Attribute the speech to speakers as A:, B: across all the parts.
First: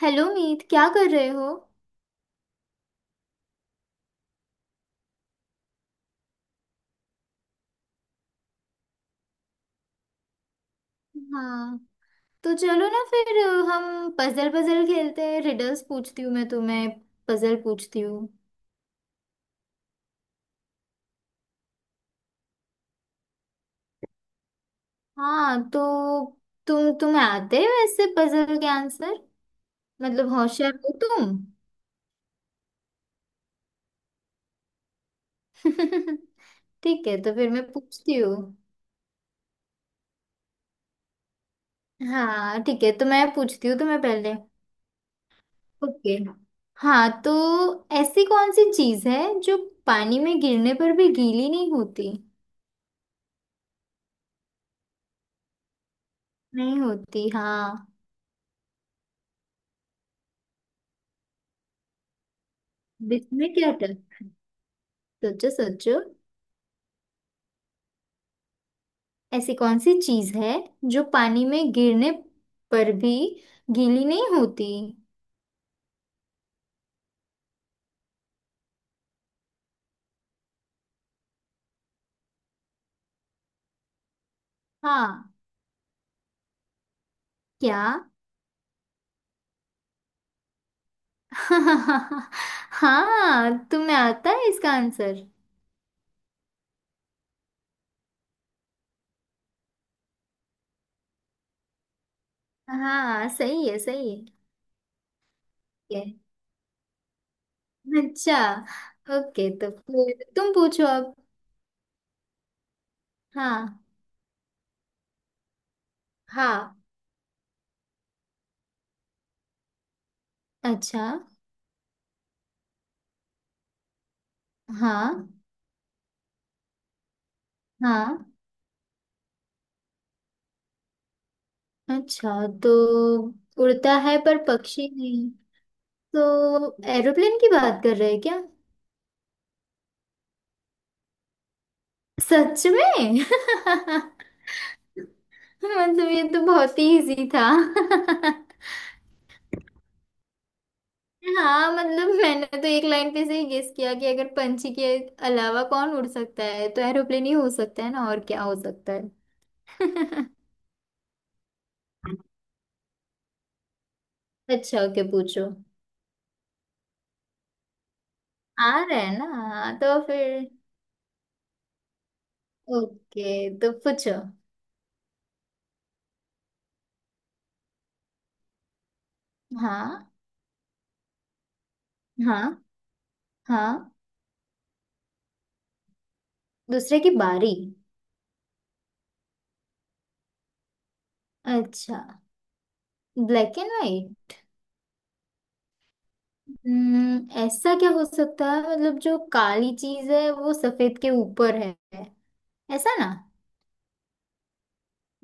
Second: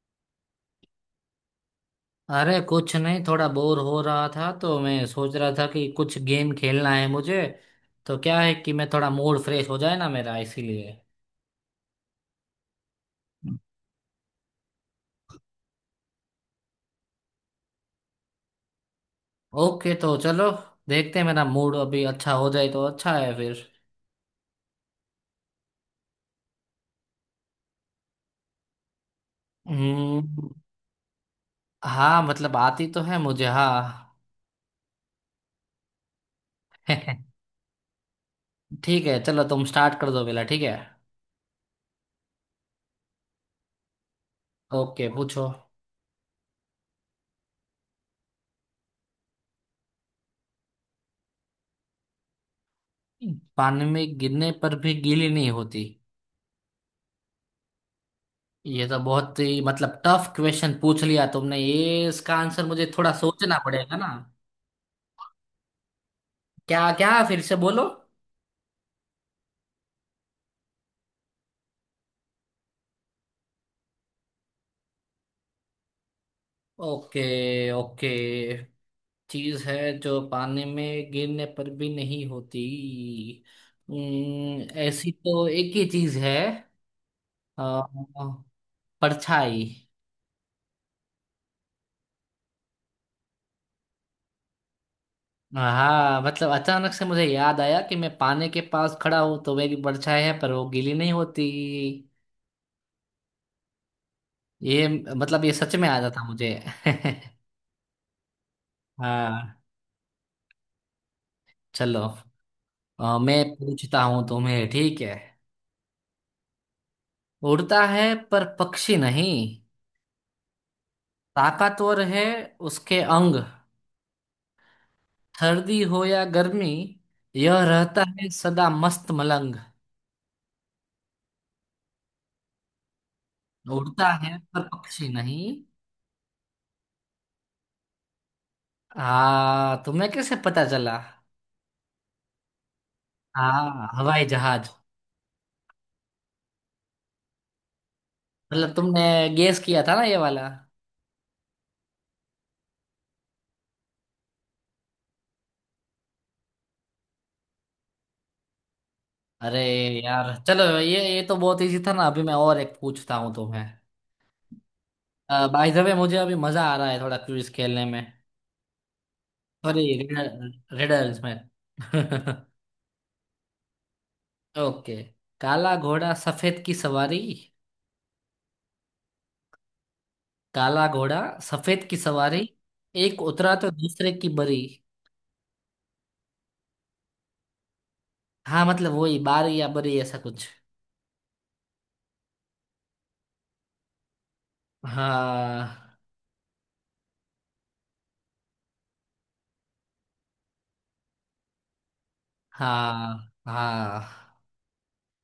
A: Hello Meet, क्या कर रहे हो।
B: अरे कुछ नहीं, थोड़ा बोर हो रहा था तो मैं सोच रहा था कि कुछ गेम खेलना है मुझे। तो क्या है कि मैं, थोड़ा मूड फ्रेश हो जाए ना मेरा, इसीलिए।
A: हाँ, तो चलो ना फिर हम पजल पजल खेलते हैं। रिडल्स पूछती हूँ मैं तुम्हें। पजल पूछती हूँ।
B: ओके तो चलो, देखते हैं मेरा मूड अभी अच्छा हो जाए तो अच्छा है फिर।
A: हाँ तो तुम्हें आते हो ऐसे पजल के आंसर। मतलब
B: हम्म।
A: होशियार हो तुम।
B: हाँ मतलब आती तो है मुझे, हाँ।
A: ठीक है, तो फिर मैं पूछती हूँ।
B: ठीक है चलो, तुम स्टार्ट कर दो पहला, ठीक है।
A: हाँ ठीक है, तो मैं पूछती हूँ तुम्हें पहले।
B: ओके पूछो।
A: ओके। हाँ तो ऐसी कौन सी चीज़ है जो पानी में गिरने पर भी गीली नहीं होती।
B: पानी में गिरने पर भी गीली नहीं होती।
A: नहीं होती, हाँ।
B: ये तो बहुत ही मतलब टफ क्वेश्चन पूछ लिया तुमने, ये इसका आंसर मुझे थोड़ा
A: इसमें
B: सोचना
A: क्या
B: पड़ेगा
A: डर।
B: ना।
A: सोचो सोचो।
B: क्या क्या फिर से बोलो।
A: ऐसी कौन सी चीज है जो पानी में गिरने पर भी गीली नहीं होती।
B: Okay okay. चीज है जो पानी में गिरने पर भी नहीं होती। ऐसी
A: हाँ,
B: तो एक ही चीज है।
A: क्या।
B: अ, परछाई।
A: हाँ तुम्हें आता है इसका आंसर।
B: हाँ मतलब अचानक से मुझे याद आया कि मैं पानी के पास खड़ा हूं तो मेरी परछाई है पर वो गीली नहीं होती।
A: हाँ सही है, सही
B: ये मतलब ये सच में आ
A: है। ठीक
B: जाता मुझे।
A: है। अच्छा, ओके,
B: हाँ
A: तो फिर तुम पूछो अब।
B: चलो, मैं
A: हाँ।
B: पूछता हूँ तुम्हें, ठीक है।
A: हाँ
B: उड़ता है पर पक्षी नहीं,
A: अच्छा।
B: ताकतवर है उसके अंग।
A: हाँ।
B: सर्दी हो या गर्मी, यह रहता है
A: हाँ
B: सदा मस्त मलंग।
A: अच्छा तो उड़ता
B: उड़ता
A: है
B: है
A: पर
B: पर
A: पक्षी
B: पक्षी
A: नहीं।
B: नहीं।
A: तो एरोप्लेन की बात कर रहे हैं क्या।
B: हाँ तुम्हें कैसे पता चला।
A: सच में
B: हाँ हवाई जहाज।
A: मतलब ये तो बहुत ही इजी था।
B: मतलब तुमने गेस किया था ना ये वाला।
A: हाँ मतलब मैंने तो एक लाइन पे से ही गेस किया कि अगर पंछी के अलावा कौन उड़ सकता है तो एरोप्लेन ही हो सकता है ना। और क्या हो सकता है।
B: अरे यार चलो, ये तो बहुत इजी था ना। अभी मैं और एक पूछता हूँ तुम्हें।
A: अच्छा ओके, पूछो।
B: बाय द वे मुझे अभी मजा आ रहा है थोड़ा क्विज खेलने में।
A: आ रहा है ना, हाँ,
B: सॉरी,
A: तो फिर।
B: रिडल्स में।
A: ओके तो पूछो।
B: ओके। काला घोड़ा सफेद की सवारी।
A: हाँ।
B: काला घोड़ा सफेद की सवारी,
A: हाँ।
B: एक उतरा तो
A: हाँ
B: दूसरे की बरी।
A: दूसरे की बारी।
B: हाँ मतलब वही बारी या बरी ऐसा कुछ।
A: अच्छा, ब्लैक एंड व्हाइट।
B: हाँ
A: ऐसा क्या हो सकता है। मतलब जो काली चीज है वो सफेद के ऊपर है, ऐसा ना।
B: हाँ हाँ।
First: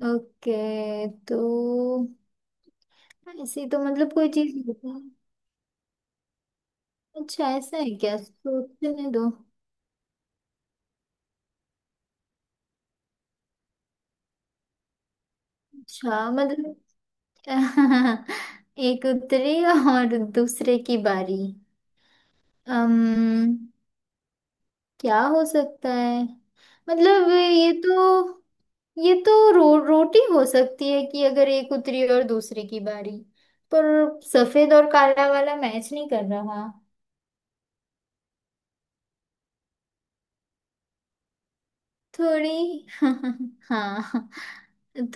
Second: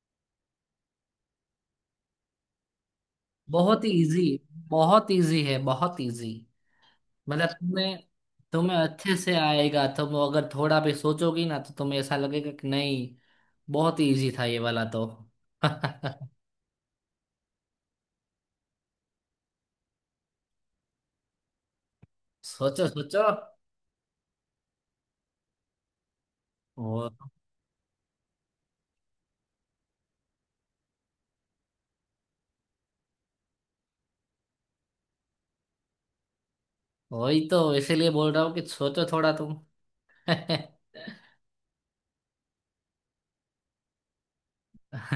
A: ओके तो ऐसी तो
B: बहुत ही
A: मतलब
B: इजी,
A: कोई चीज होती है।
B: बहुत इजी है, बहुत इजी। मतलब
A: अच्छा, ऐसा है
B: तुम्हें
A: क्या,
B: तुम्हें
A: सोचने
B: अच्छे
A: दो।
B: से आएगा, तुम अगर थोड़ा भी सोचोगी ना तो तुम्हें ऐसा लगेगा कि नहीं, बहुत ही इजी था ये वाला तो।
A: अच्छा मतलब एक उतरी और दूसरे की बारी।
B: सोचो सोचो।
A: अम्म, क्या हो सकता है।
B: वो
A: मतलब ये तो रोटी हो सकती है कि अगर एक उतरी और दूसरे की बारी। पर सफेद और काला वाला मैच नहीं कर रहा।
B: वही तो इसीलिए बोल रहा हूँ कि सोचो थोड़ा तुम।
A: थोड़ी हाँ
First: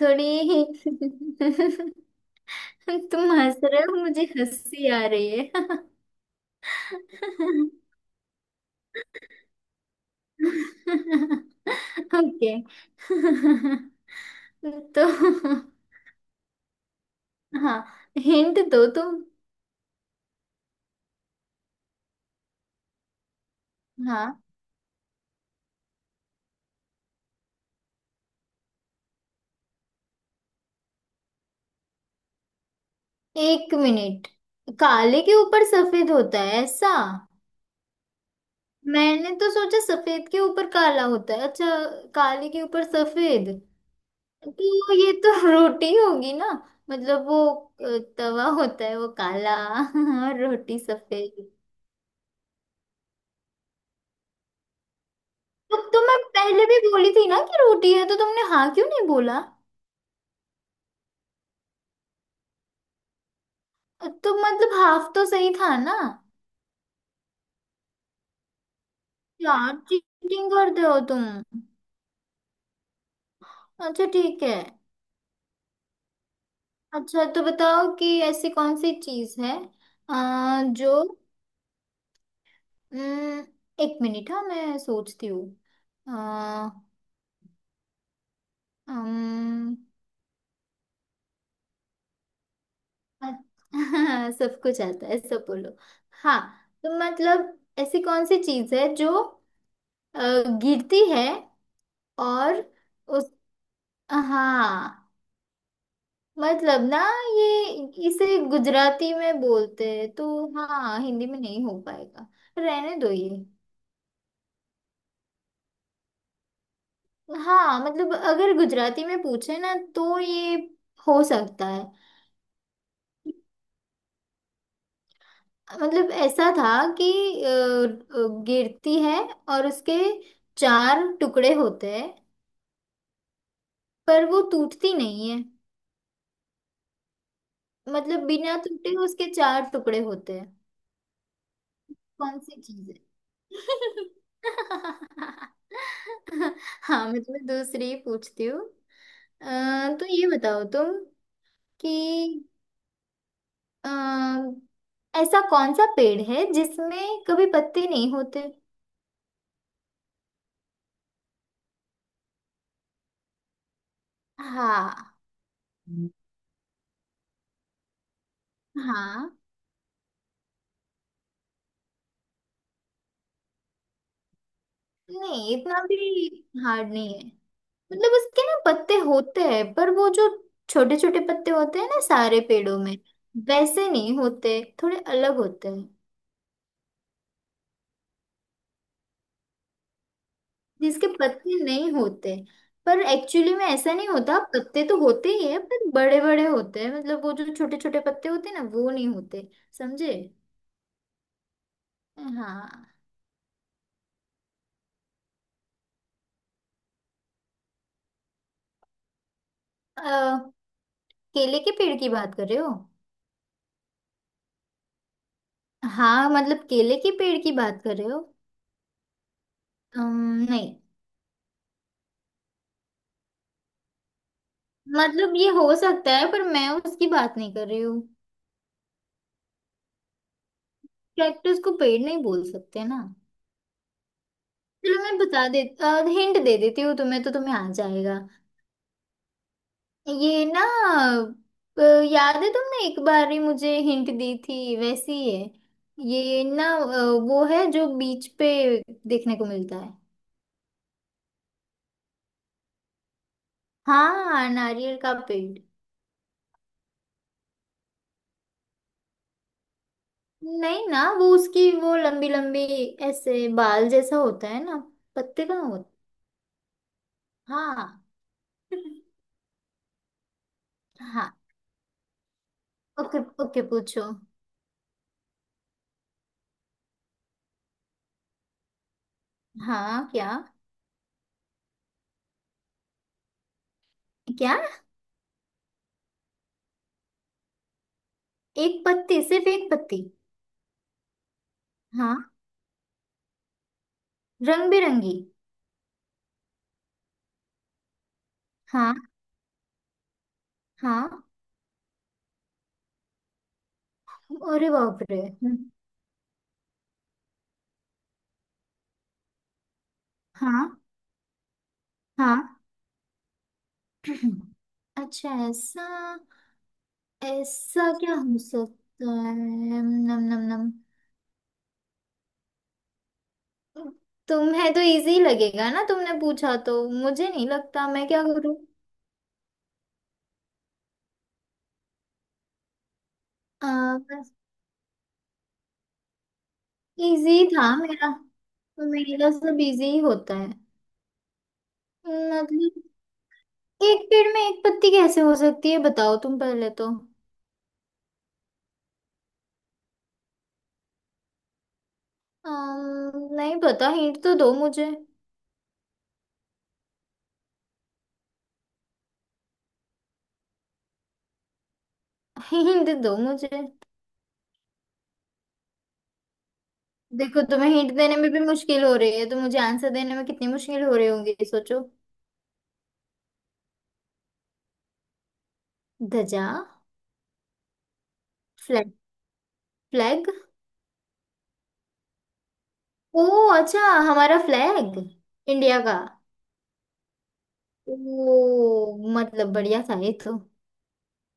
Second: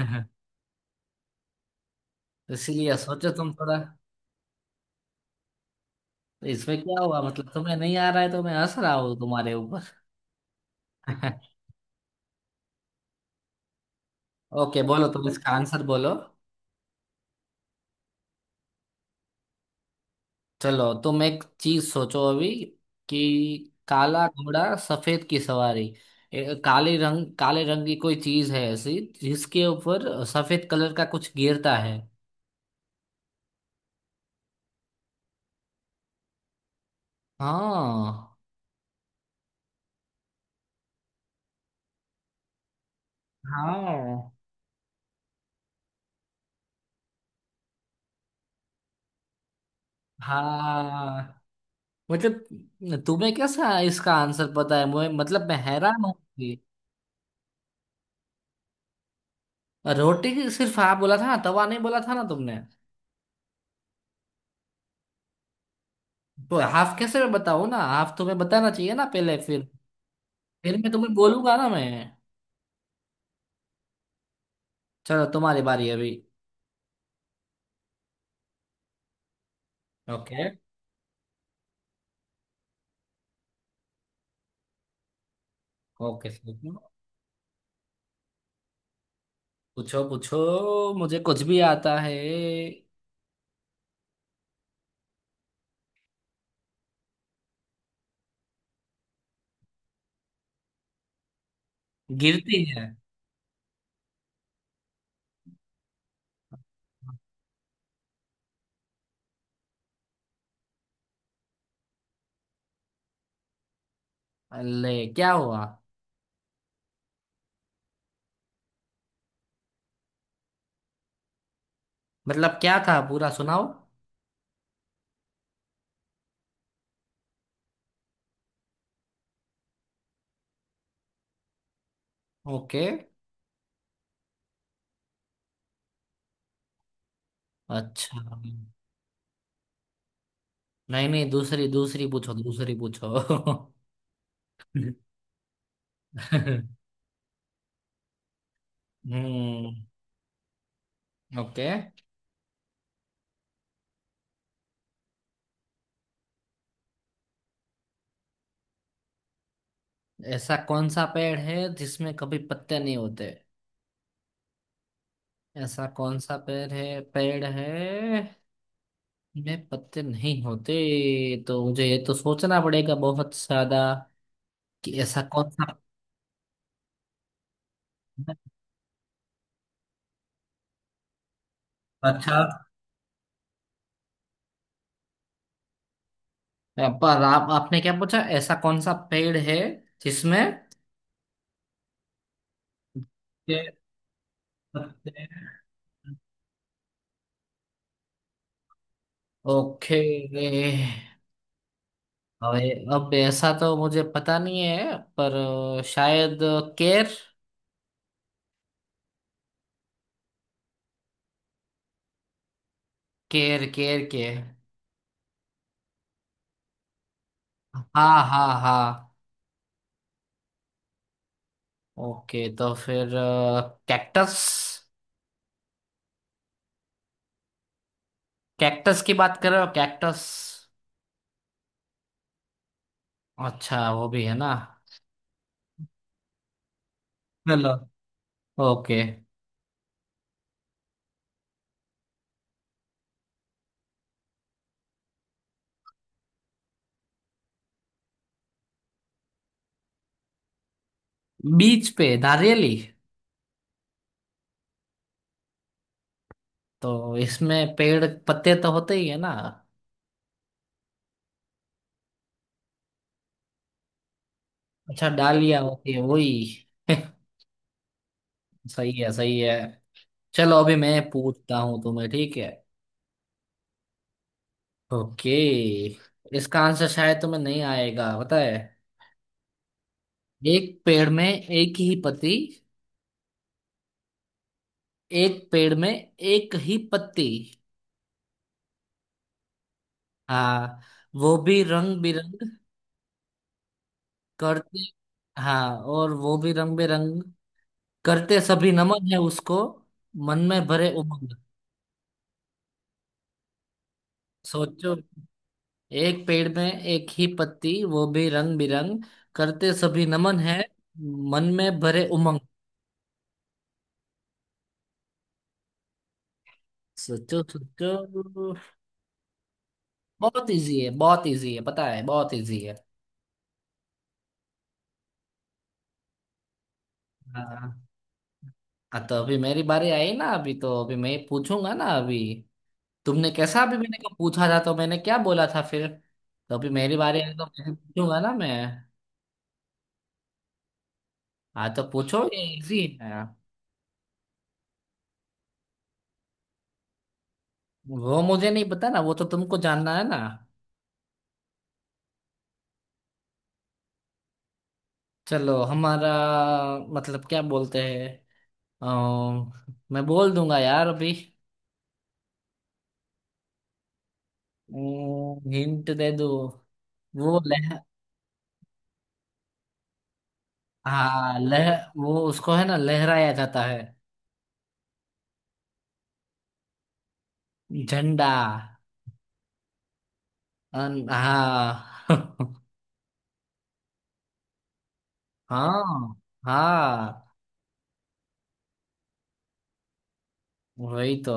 A: थोड़ी।
B: इसीलिए सोचो
A: तुम
B: तुम
A: हंस
B: थोड़ा।
A: रहे हो, मुझे हंसी आ रही है।
B: तो इसमें क्या हुआ, मतलब तुम्हें नहीं आ रहा है तो मैं हंस रहा हूँ तुम्हारे ऊपर।
A: ओके
B: ओके बोलो, तुम इसका
A: तो
B: आंसर बोलो।
A: हाँ, हिंट दो तुम।
B: चलो तुम एक चीज सोचो अभी, कि काला
A: हाँ।
B: घोड़ा सफेद की सवारी। काले रंग, काले रंग की कोई चीज है ऐसी जिसके ऊपर सफेद कलर का कुछ गिरता है।
A: एक मिनट, काले के ऊपर सफेद होता है ऐसा।
B: हाँ
A: मैंने तो सोचा सफेद के ऊपर काला होता है। अच्छा, काले के ऊपर सफेद।
B: हाँ
A: तो ये तो रोटी होगी ना। मतलब वो तवा होता है वो काला और रोटी
B: हाँ।
A: सफेद।
B: मतलब तुम्हें कैसा इसका आंसर पता है मुझे, मतलब मैं
A: तो
B: हैरान हूँ
A: मैं
B: कि।
A: पहले भी बोली थी ना कि रोटी है, तो तुमने हाँ क्यों नहीं बोला।
B: रोटी सिर्फ हाँ बोला था ना, तवा नहीं बोला था ना तुमने।
A: तो मतलब हाफ तो सही था ना।
B: तो हाफ कैसे मैं बताऊँ ना, हाफ तुम्हें बताना चाहिए ना पहले,
A: यार चीटिंग
B: फिर
A: करते
B: मैं
A: हो
B: तुम्हें
A: तुम।
B: बोलूंगा ना मैं।
A: अच्छा ठीक है।
B: चलो तुम्हारी बारी अभी।
A: अच्छा तो बताओ कि ऐसी कौन सी चीज है अ,
B: ओके
A: जो अम, एक मिनट, हाँ मैं सोचती हूँ। अ,
B: ओके सर।
A: अम,
B: पूछो पूछो, मुझे कुछ भी आता है।
A: अ- सब कुछ आता है, सब बोलो। हाँ तो मतलब ऐसी कौन सी चीज है जो अ, गिरती है और
B: गिरती है।
A: उस। हाँ मतलब ना ये इसे गुजराती में बोलते हैं तो। हाँ हिंदी में नहीं हो पाएगा, रहने दो ये।
B: अल्ले क्या हुआ।
A: हाँ मतलब अगर गुजराती में पूछे ना तो ये हो सकता है।
B: मतलब क्या था पूरा सुनाओ।
A: मतलब ऐसा था कि गिरती है और उसके चार टुकड़े होते हैं
B: ओके।
A: पर वो टूटती नहीं है।
B: अच्छा।
A: मतलब बिना टूटे उसके चार टुकड़े होते हैं।
B: नहीं नहीं, दूसरी दूसरी पूछो,
A: कौन सी
B: दूसरी
A: चीज
B: पूछो।
A: है। हाँ मैं तुम्हें दूसरी पूछती हूँ।
B: हम्म।
A: तो ये बताओ तुम
B: ओके।
A: कि अम, ऐसा कौन सा पेड़ है जिसमें कभी पत्ते नहीं होते।
B: ऐसा कौन सा पेड़ है जिसमें कभी पत्ते नहीं होते।
A: हाँ।
B: ऐसा कौन सा पेड़ है, पेड़ है
A: हाँ
B: में पत्ते नहीं होते। तो मुझे ये तो सोचना पड़ेगा बहुत ज्यादा, कि ऐसा कौन
A: नहीं,
B: सा।
A: इतना भी हार्ड नहीं है। मतलब उसके ना पत्ते होते हैं पर वो जो छोटे छोटे पत्ते होते हैं ना सारे
B: अच्छा।
A: पेड़ों में, वैसे नहीं होते, थोड़े अलग होते हैं।
B: पर आप आपने क्या पूछा, ऐसा कौन सा पेड़ है जिसमें
A: जिसके पत्ते नहीं होते पर एक्चुअली में
B: के
A: ऐसा नहीं होता, पत्ते तो
B: पत्ते।
A: होते ही है पर बड़े बड़े होते हैं। मतलब वो जो छोटे छोटे पत्ते होते हैं ना वो नहीं होते।
B: ओके।
A: समझे। हाँ,
B: अब ऐसा तो मुझे पता नहीं है पर शायद, केर
A: केले के पेड़ की बात कर रहे हो।
B: केर केर के।
A: हाँ मतलब केले के पेड़ की बात कर रहे हो।
B: हाँ हाँ हाँ।
A: नहीं।
B: ओके तो फिर कैक्टस।
A: मतलब ये हो सकता है पर मैं उसकी बात नहीं कर रही हूँ।
B: कैक्टस की बात कर रहे हो, कैक्टस।
A: कैक्टस को पेड़ नहीं बोल सकते ना।
B: अच्छा वो भी है ना।
A: चलो मैं बता दे, हिंट दे देती हूँ तुम्हें तो तुम्हें आ
B: हेलो।
A: जाएगा।
B: ओके।
A: ये ना अ, याद है तुमने एक बार ही मुझे हिंट दी थी वैसी ही है ये ना। वो है जो बीच पे देखने को मिलता है।
B: बीच पे नारियली।
A: हाँ, नारियल का पेड़।
B: तो इसमें पेड़ पत्ते तो होते ही है ना।
A: नहीं ना वो उसकी वो लंबी लंबी, ऐसे बाल जैसा होता है ना,
B: अच्छा
A: पत्ते का
B: डालियाँ
A: होता।
B: होती है वही।
A: हाँ।
B: सही है, सही है। चलो अभी मैं
A: हाँ।
B: पूछता हूँ तुम्हें, ठीक है।
A: ओके ओके पूछो।
B: ओके। इसका आंसर शायद तुम्हें नहीं आएगा पता है।
A: हाँ, क्या।
B: एक पेड़ में एक ही पत्ती।
A: क्या,
B: एक पेड़ में एक ही पत्ती।
A: एक पत्ती, सिर्फ एक पत्ती।
B: हाँ। वो भी रंग
A: हाँ।
B: बिरंग
A: रंग
B: करते।
A: बिरंगी।
B: हाँ और वो भी रंग बेरंग करते, सभी
A: हाँ।
B: नमन है उसको, मन में भरे
A: हाँ।
B: उमंग।
A: अरे
B: सोचो।
A: बाप रे।
B: एक पेड़ में एक ही पत्ती, वो भी रंग बिरंग, करते सभी नमन है,
A: हाँ।
B: मन में भरे उमंग।
A: हाँ। अच्छा ऐसा,
B: सोचो
A: ऐसा
B: सोचो।
A: क्या हो सकता है। नम नम
B: बहुत
A: नम,
B: इजी है, बहुत इजी है पता है, बहुत इजी है।
A: तुम्हें तो इजी लगेगा ना, तुमने पूछा, तो मुझे नहीं
B: हाँ।
A: लगता, मैं क्या करूँ।
B: हाँ, तो अभी मेरी बारी आई ना अभी, तो अभी मैं पूछूंगा ना अभी। तुमने कैसा
A: आ,
B: अभी मैंने को
A: बस
B: पूछा था तो मैंने क्या बोला था फिर। तो अभी मेरी बारी आई
A: इजी
B: तो
A: था
B: मैं
A: मेरा,
B: पूछूंगा ना
A: तो
B: मैं।
A: मेरा सब इजी ही होता है।
B: हाँ तो पूछो, ये
A: मतलब
B: इजी है।
A: एक पेड़ में एक पत्ती कैसे हो सकती है, बताओ तुम पहले तो।
B: वो मुझे नहीं पता ना, वो तो तुमको जानना है ना।
A: नहीं पता, हिंट तो दो मुझे।
B: चलो हमारा मतलब क्या बोलते हैं, अम, मैं बोल दूंगा यार अभी।
A: हिंट दो मुझे।
B: हिंट दे दो। वो
A: देखो तुम्हें
B: लह।
A: हिंट देने में भी मुश्किल हो रही है, तो मुझे आंसर देने में कितनी मुश्किल हो रही होंगी
B: हाँ लह
A: सोचो।
B: वो उसको है ना लहराया जाता है।
A: ध्वजा।
B: झंडा।
A: फ्लैग। फ्लैग।
B: हाँ।
A: ओ, अच्छा, हमारा फ्लैग, इंडिया का।
B: हाँ हाँ
A: ओ मतलब बढ़िया था ये तो,
B: वही तो।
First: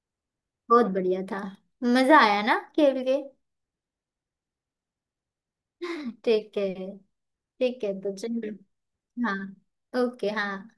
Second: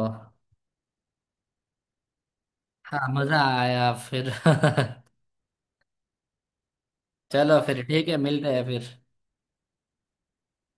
A: बहुत बढ़िया था। मजा आया ना खेल
B: हाँ
A: के।
B: मजा आया फिर।
A: ठीक है।
B: चलो फिर
A: ठीक है
B: ठीक
A: तो
B: है,
A: चलिए।
B: मिलते हैं फिर।
A: हाँ। ओके, हाँ।